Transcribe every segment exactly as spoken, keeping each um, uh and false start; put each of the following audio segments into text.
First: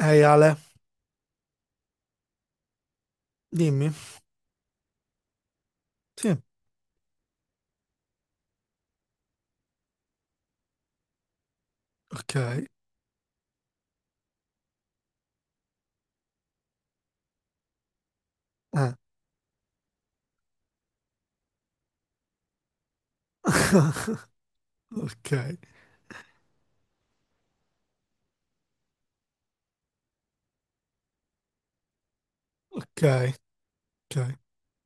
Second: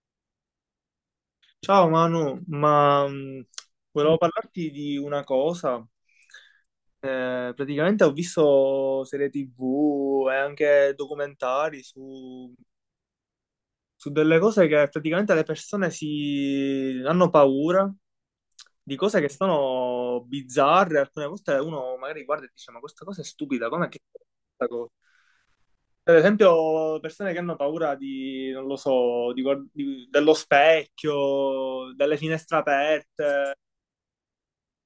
Ehi Ale, Ciao Manu, ma mh, dimmi. volevo parlarti di una cosa. Sì, Eh, praticamente ho visto serie tivù e anche documentari su, ok. su delle cose che praticamente le persone si hanno paura Eh. di cose che sono bizzarre. Alcune volte uno magari guarda e dice: Ma questa cosa è stupida, com'è che questa cosa? Ok, Per esempio, persone che hanno paura di, non lo so, di guard- di- dello specchio, delle finestre ok, aperte. ok.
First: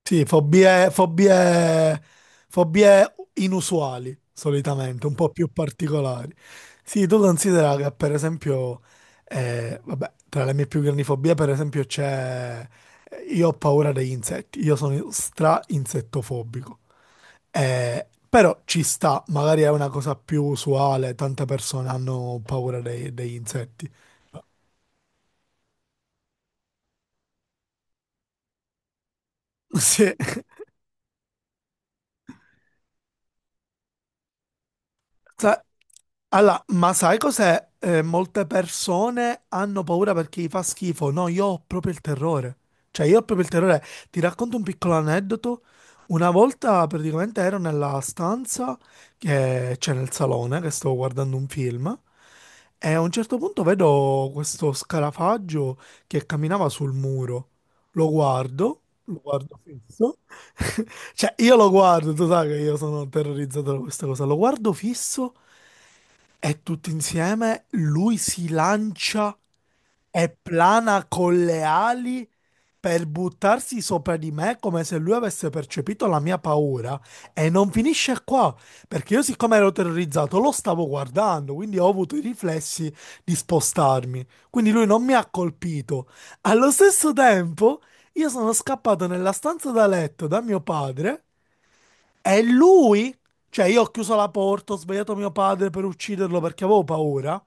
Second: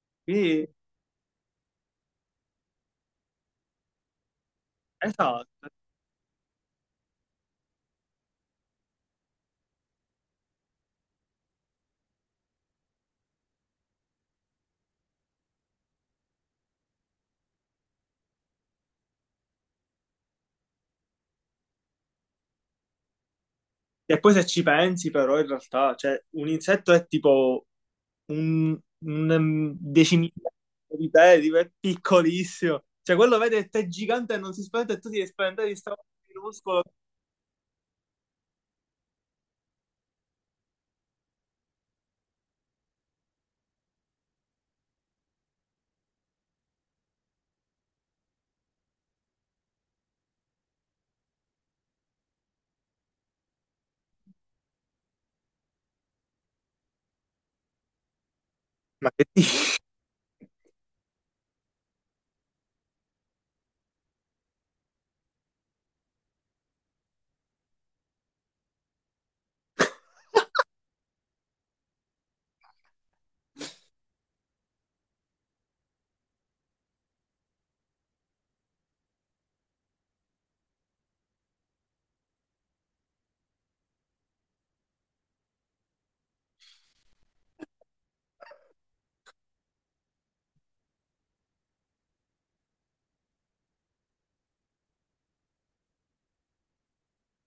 Sì, Quindi, fobie, fobie, fobie inusuali, solitamente, un po' più esatto. particolari. Sì, tu considera che per esempio, eh, vabbè, tra le mie più grandi fobie, per esempio, c'è... eh, Io ho paura degli insetti, io sono stra-insettofobico. Eh, però ci sta, magari è una cosa più usuale, tante persone hanno paura dei- degli insetti. E poi se ci pensi, però, in realtà, cioè, un insetto è tipo un, un um, Sì. decimillimetro di te, tipo, è piccolissimo. Cioè, quello vede che te è gigante e non si spaventa e tu ti devi Sa- spaventare di sta cosa Allora, minuscolo. ma sai cos'è? Eh, molte persone hanno paura perché gli fa schifo. No, io ho proprio il terrore. Cioè, io ho proprio il terrore. Ti racconto un piccolo aneddoto. Una volta praticamente ero nella stanza che c'è nel salone, che stavo guardando un film, e a un certo punto vedo questo scarafaggio che camminava sul muro. Lo guardo, Ma lo che guardo dici? fisso. Cioè, io lo guardo, tu sai che io sono terrorizzato da questa cosa. Lo guardo fisso. E tutto insieme lui si lancia e plana con le ali per buttarsi sopra di me come se lui avesse percepito la mia paura. E non finisce qua, perché io siccome ero terrorizzato lo stavo guardando, quindi ho avuto i riflessi di spostarmi. Quindi lui non mi ha colpito. Allo stesso tempo, io sono scappato nella stanza da letto da mio padre è lui? Cioè, io ho chiuso la porta, ho svegliato mio padre per ucciderlo perché avevo paura.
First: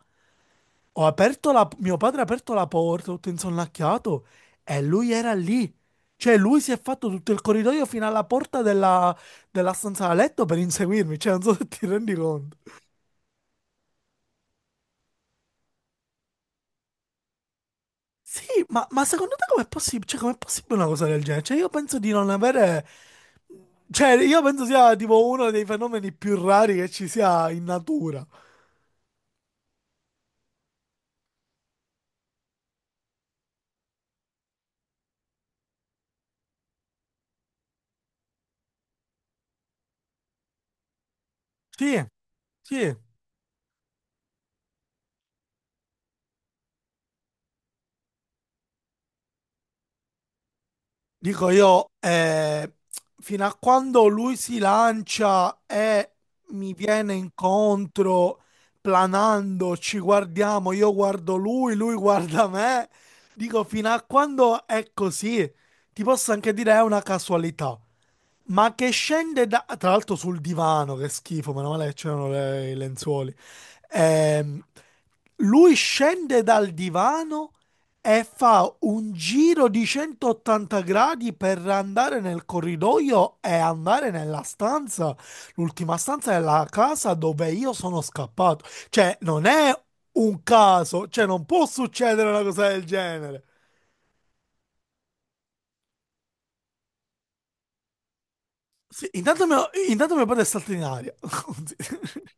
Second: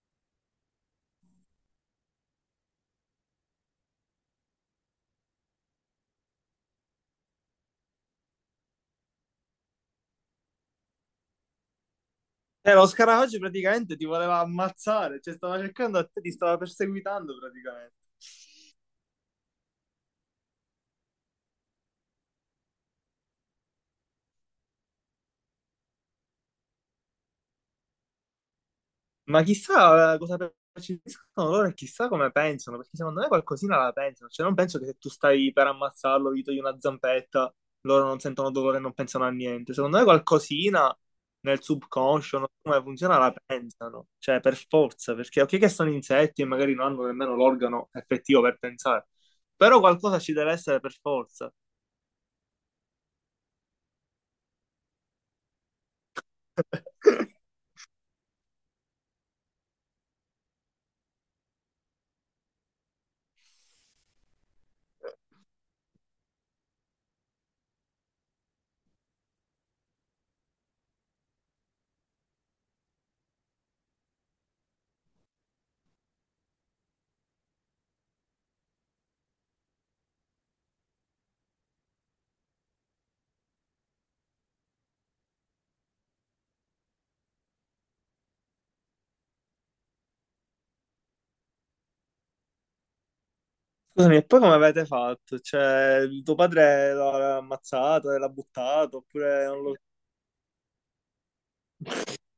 Ho aperto la... Mio padre ha aperto la porta, tutto insonnacchiato, e lui era lì. Cioè, lui si è fatto tutto il corridoio fino alla porta della, della stanza da letto per inseguirmi. Cioè, non so se ti rendi conto. Eh, lo scarafaggio praticamente ti voleva ammazzare, cioè, stava cercando a te, ti stava perseguitando praticamente. Sì, ma, ma secondo te com'è possibile? Cioè, com'è possibile una cosa del genere? Cioè, io penso di non avere... Cioè, io penso sia tipo uno dei fenomeni più rari che ci sia in natura. Ma chissà cosa percepiscono loro e chissà come pensano, perché secondo me qualcosina la pensano. Cioè, non penso che se tu stai per ammazzarlo, gli togli una zampetta, loro non sentono dolore e non pensano a niente. Secondo me qualcosina nel Sì, subconscio, non so come sì. funziona, la pensano. Cioè, per forza, perché ok che sono insetti e magari non hanno nemmeno l'organo effettivo per pensare, però qualcosa ci deve essere per Dico forza. io, eh, fino a quando lui si lancia e mi viene incontro planando, ci guardiamo, io guardo lui, lui guarda me. Dico, fino a quando è così, ti posso anche dire è una casualità. Ma che scende da... Tra l'altro sul divano, che schifo, meno male che c'erano le- i lenzuoli. Ehm, Lui scende dal divano e fa un giro di centottanta gradi per andare nel corridoio e andare nella stanza, l'ultima stanza è la casa dove io sono scappato. Cioè, non è un caso, cioè non può succedere una cosa del genere. Scusami, e poi come avete fatto? Cioè, tuo padre l'ha ammazzato e l'ha buttato, Sì, intanto oppure non mio, lo. intanto mio padre è saltato in aria.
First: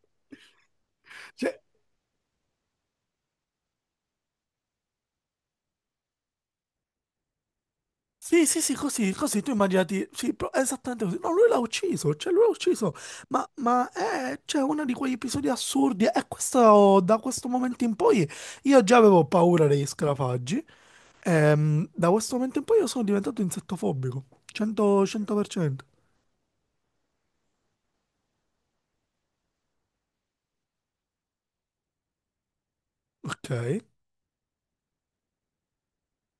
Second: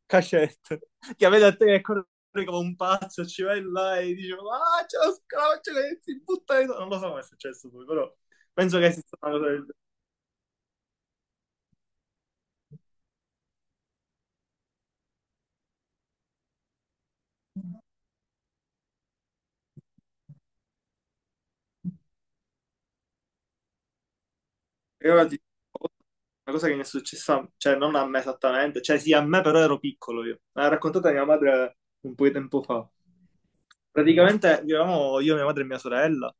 Cacette, che vede a Cioè, te che corre come un pazzo, ci vai là e dice, ah, c'è lo scroccio che si butta dentro. Non lo so come è successo poi, però sì, sì, sì, penso che sia così, una così, cosa tu del immaginati, sì, pro- esattamente così. No, lui l'ha ucciso, cioè lui l'ha ucciso, ma, ma è, cioè, uno di quegli episodi assurdi e questo, da questo momento in poi, io già avevo paura degli scarafaggi, ehm, da questo momento in poi io sono diventato insettofobico, cento, genere. Io ti- cento per cento. Una cosa che mi è successa, cioè non a me esattamente, cioè sì a me però ero piccolo io. Me l'ha raccontata mia madre un po' di tempo fa. Ok, Praticamente vivevamo io, mia madre e mia sorella,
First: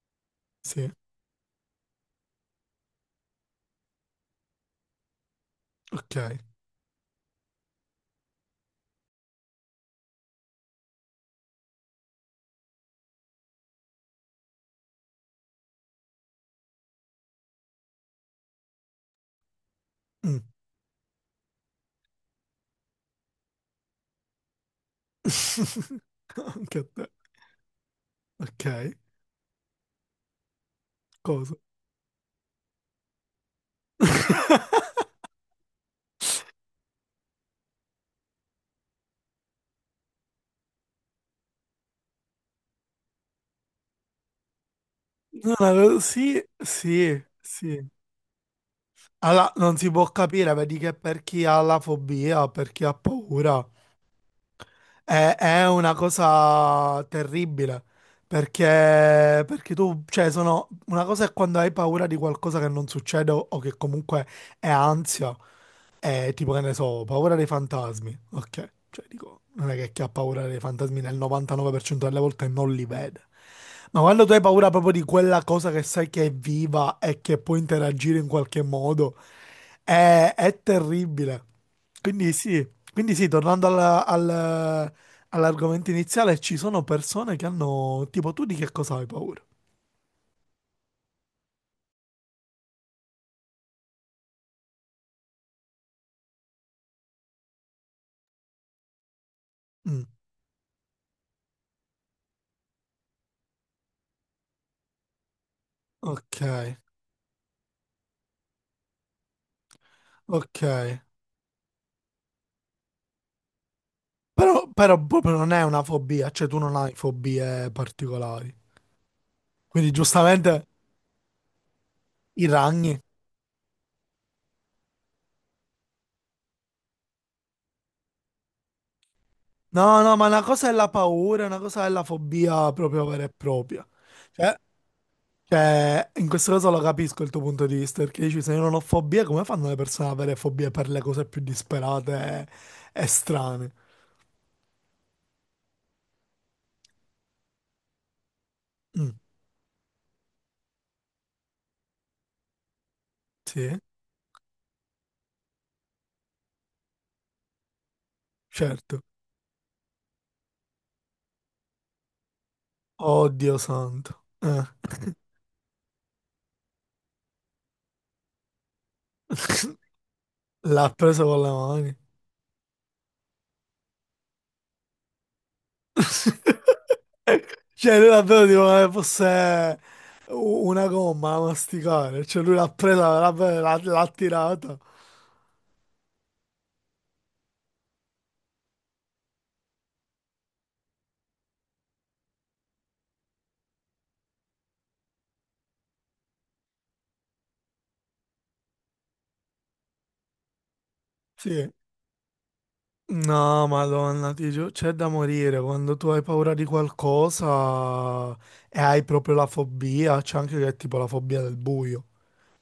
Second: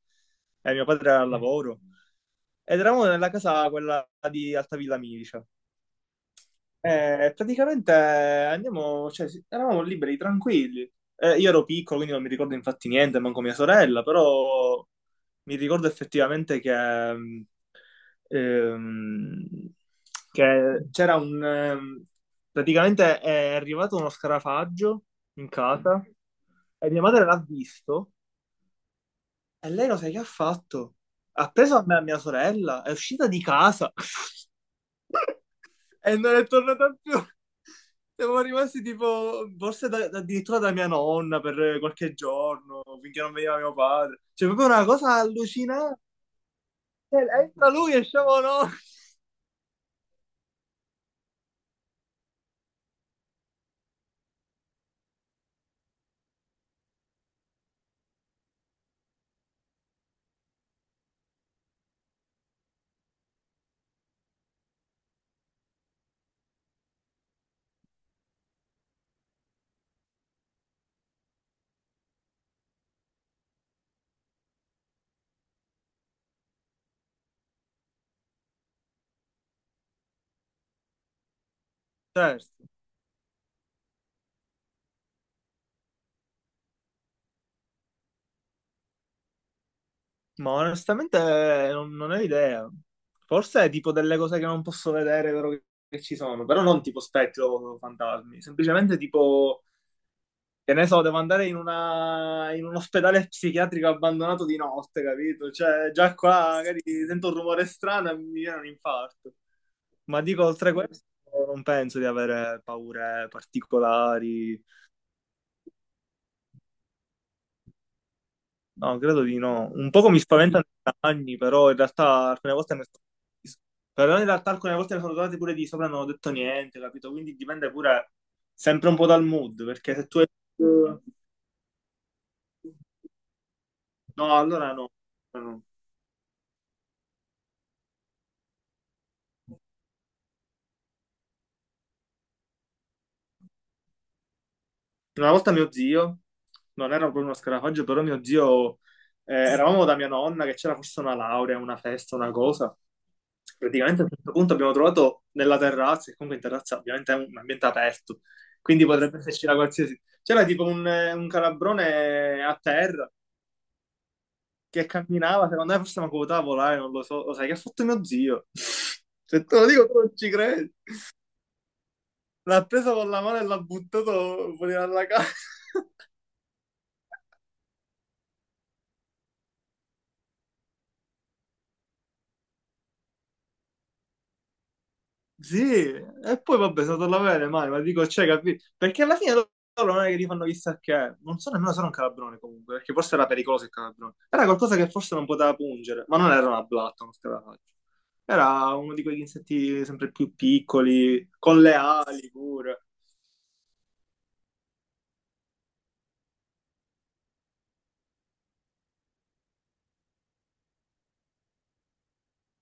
e mio sì, padre era al lavoro, ed eravamo nella casa quella di Altavilla Milicia. ok. Eh, praticamente eh, andiamo, cioè, sì, eravamo liberi, tranquilli. Eh, io ero piccolo, quindi non mi ricordo infatti niente, manco mia sorella, però mi ricordo effettivamente che, mm, ehm, Mm. che c'era un, ehm, praticamente è arrivato uno scarafaggio in casa Anche a e mia te, madre l'ha visto ok, e lei lo sai che ha fatto? Ha cosa? preso a me e a mia sorella, è uscita di casa. E non è tornata più. Siamo rimasti tipo, forse da- da- addirittura da mia nonna per qualche giorno, finché non veniva mio padre. Cioè, proprio una cosa No, no, allucinante. sì, sì, Entra sì. lui, esciamo noi. Alla- non si può capire, vedi che per chi ha la fobia, per chi ha paura, è, è una cosa terribile, perché, perché tu, cioè, sono, una cosa è quando hai paura di qualcosa che non succede o, o che comunque è ansia, eh, tipo che ne so, ho paura dei fantasmi. Ok, cioè dico, non è che chi ha paura dei fantasmi nel novantanove per cento delle volte non li vede. Ma quando tu hai paura proprio di quella cosa che sai che è viva e che può interagire in qualche modo, è, è terribile. Quindi Certo. sì, quindi sì, tornando alla- al- all'argomento iniziale, ci sono persone che hanno, tipo, tu di che cosa hai paura? Ma onestamente eh, non, non ho idea. Forse è tipo delle cose che non posso vedere, vero che, che ci sono, però non tipo spettro o fantasmi, semplicemente tipo. Mm, Che ne so, devo andare in, una, in un ospedale psichiatrico abbandonato di notte, capito? Cioè, già ok, qua magari sento un rumore strano e mi viene un infarto. Ma dico, ok. oltre a questo, non penso di avere paure particolari. Però, però proprio non è una fobia, cioè tu non hai fobie particolari. No, credo di no. Quindi Un poco mi spaventano giustamente i cagni, però in realtà i alcune volte ne ragni. sono. Però in realtà alcune volte ne sono tornati pure di sopra e non ho detto niente, capito? Quindi dipende pure sempre un po' dal mood, perché No, se no, tu. ma una cosa è la paura, una cosa è la fobia proprio vera e propria. No, Cioè, allora no. No. No. cioè, in questo caso lo capisco il tuo punto di vista, perché dici se io non ho fobie, come fanno le persone ad avere fobie per le cose più disperate e, e strane? Una volta mio zio, non era proprio uno scarafaggio, però mio zio, Mm, eh, eravamo da mia nonna che c'era forse una laurea, una festa, una cosa. sì, Praticamente a un certo punto abbiamo trovato nella terrazza, e comunque in terrazza ovviamente è un ambiente aperto, quindi certo. potrebbe esserci la qualsiasi. C'era tipo un, eh, un calabrone a terra Oddio santo. Eh. che camminava, secondo me forse mi ha potuto volare, non lo so. Lo sai che ha fatto mio zio? Se te lo dico tu non ci credi. L'ha preso con le mani. L'ha preso con la mano e l'ha buttato fuori dalla casa. Cioè, lui davvero tipo come fosse u- una gomma da masticare. Cioè, lui l'ha presa, l'ha l'ha- l'ha tirata. Sì, e poi vabbè, sono andato alla bene, ma dico, cioè, capito? Perché alla fine loro non è che li fanno chissà che, non so nemmeno se era un calabrone comunque, perché forse era pericoloso il calabrone. Era qualcosa che forse non poteva pungere, ma non era una blatta, non te la faccio. Era uno di quegli insetti sempre più piccoli, con Sì. le ali pure. No, Madonna, ti giuro, c'è da morire quando tu hai paura di qualcosa e hai proprio la fobia. C'è anche che è tipo la fobia del buio.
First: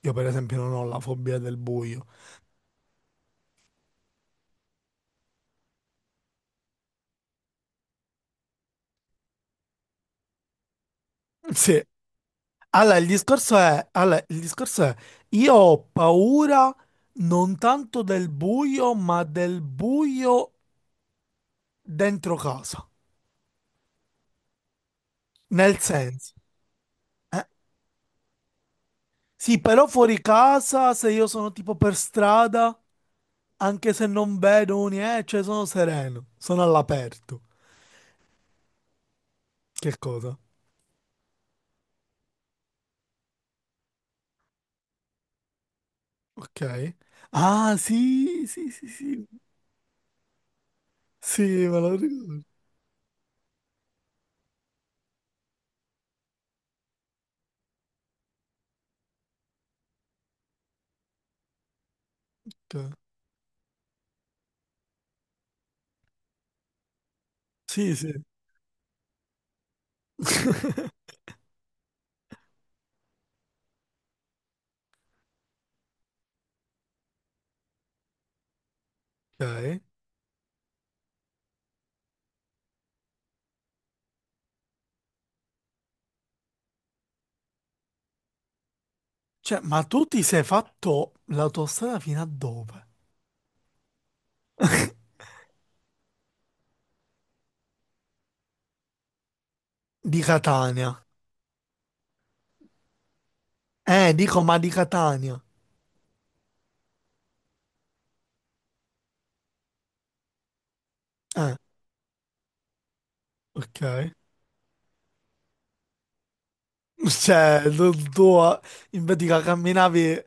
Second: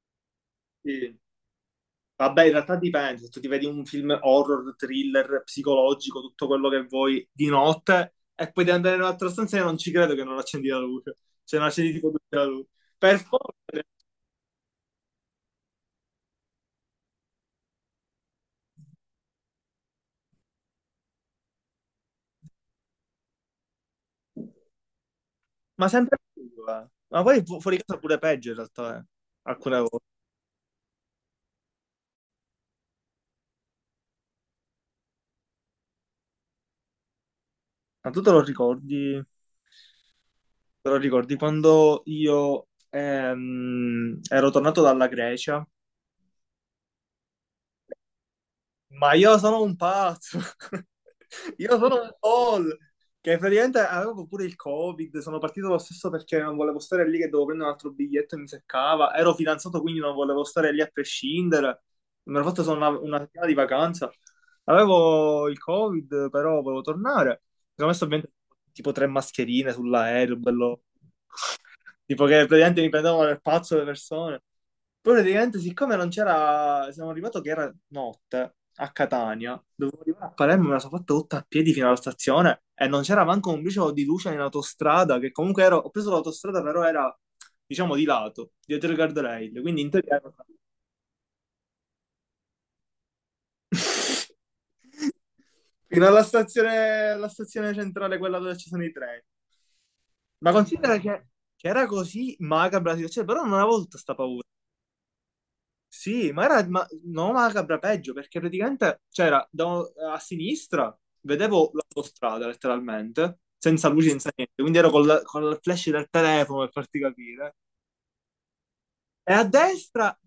Io, per esempio, non ho la Sì. fobia del buio. Vabbè, in realtà dipende, se tu ti vedi un film horror, thriller, psicologico, tutto quello che vuoi di notte e poi devi andare in un'altra stanza e non ci credo che non accendi la luce, cioè non Sì. accendi tipo tutta la luce. Allora, il Per forza, discorso è, allora, il discorso è, io ho paura non tanto del buio, ma del buio dentro casa. Nel ma sempre senso, più, eh. Ma poi eh, fu- fuori casa pure peggio in realtà, eh. sì, Alcune però volte. fuori casa, se io sono tipo per strada, anche se non vedo niente, cioè sono sereno, sono all'aperto. Ma tu te lo ricordi? Che cosa? Te lo ricordi quando io ehm, ero tornato dalla Grecia? Ok. Ah, sì, sì, sì, Ma sì. io sono un pazzo, Sì, io me lo sono un ricordo. folle, che praticamente avevo pure il Covid, sono partito lo stesso perché non volevo stare lì che dovevo prendere un altro biglietto e mi seccava, ero fidanzato quindi non volevo stare lì a prescindere, mi ero fatto solo una, una settimana di vacanza, avevo il Covid però volevo tornare, mi sono Sì, messo sì. ovviamente tipo tre mascherine sull'aereo, bello, tipo che praticamente mi prendevano per pazzo le persone. Poi praticamente, siccome non c'era, siamo arrivato che era notte a Catania, Ok. dovevo arrivare a Palermo, me la sono fatta tutta a piedi fino alla stazione e non c'era manco un briciolo di luce in autostrada, che comunque ero, ho preso l'autostrada, però era, diciamo, di lato, dietro il Cioè, guardrail, quindi ma in tu teoria ti ero- sei tranquillo. fatto l'autostrada fino a dove? Fino alla stazione, alla stazione centrale, quella dove ci sono i treni. Di Ma Catania. considera che, che era così macabra la situazione, però non avevo tutta Eh, sta dico, paura. ma di Catania. Sì, ma era ma- no, macabra peggio perché praticamente c'era da- a sinistra, Eh, vedevo l'autostrada letteralmente, senza ok. luci, senza niente, quindi ero col, col flash del telefono per farti capire. Cioè, tu, tu, eh, invece E che a destra, camminavi.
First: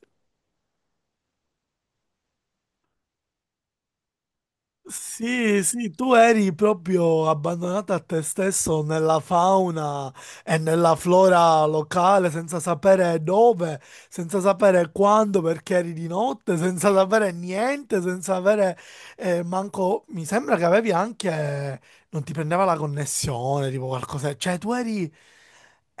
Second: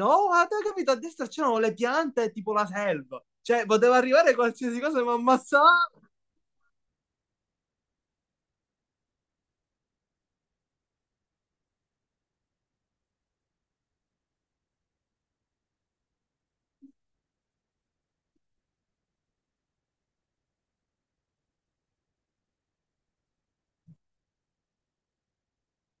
no, ma te hai capito, a destra c'erano le piante e tipo la selva, cioè poteva arrivare qualsiasi cosa e mi Sì, sì, ammazzava. tu eri proprio abbandonato a te stesso nella fauna e nella flora locale, senza sapere dove, senza sapere quando, perché eri di notte, senza sapere niente, senza avere eh, manco... Mi sembra che avevi anche... non ti prendeva la connessione, tipo qualcosa. Cioè, tu eri...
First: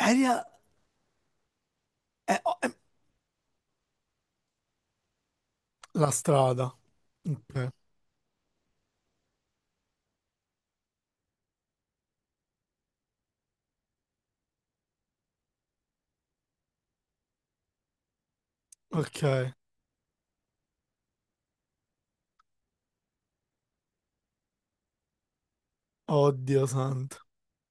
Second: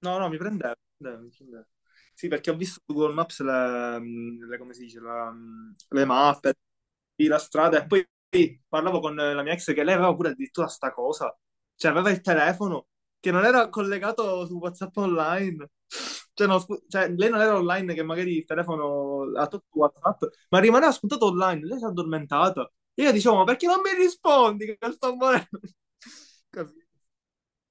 No, no, mi a- prendeva, mi prendeva, mi prendeva. Sì, eh, perché oh, ho eh, visto su Google Maps le, mm, le- come si dice, la, mm, le la mappe, strada. sì, la Ok, strada, e poi poi parlavo con la mia ex che lei aveva pure addirittura sta cosa, cioè aveva il telefono che non era collegato su WhatsApp online, cioè, no, scu- cioè, lei non era online che magari il telefono ha ok. tutto WhatsApp, ma rimaneva spuntato online, lei si è addormentata. Io dicevo, ma perché non mi rispondi che sto morendo? Oddio Capito? santo.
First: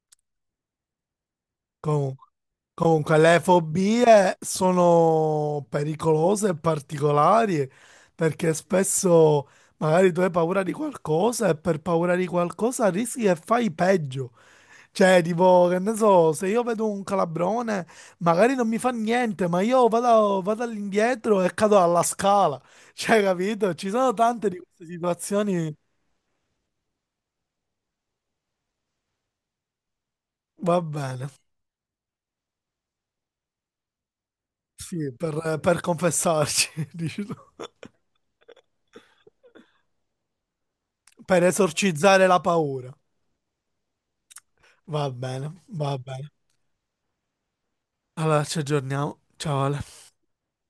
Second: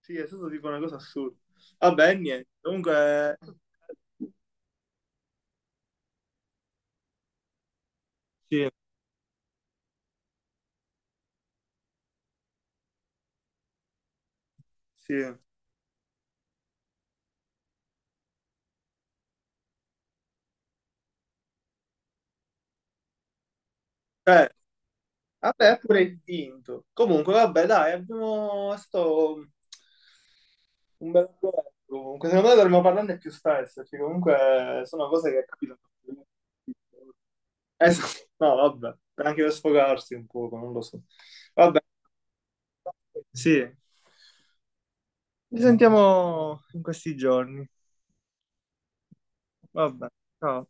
Sì, è stato tipo una cosa assurda. Vabbè, niente. Comunque, Comunque, le fobie sono pericolose e particolari perché sì, spesso magari tu hai paura di qualcosa e per paura di qualcosa rischi che fai peggio. sì. Cioè, Eh, tipo, che ne so, se io vedo un calabrone, magari non mi fa niente, ma io vado, vado all'indietro e cado alla scala. Cioè, capito? Ci sono tante di queste situazioni. vabbè, è pure vinto. Comunque, vabbè, dai, abbiamo... è stato Va un bene, bel duello. Comunque, secondo me dovremmo parlarne più spesso, perché comunque sono sì, cose che per, per capitano. confessarci, dici tu. Eh, sì. No, vabbè, anche per sfogarsi un poco, non lo so. Per Vabbè, esorcizzare la paura. sì, Va bene, ci va bene. sentiamo in questi giorni. Allora ci aggiorniamo. Ciao Ale. Vabbè, ciao.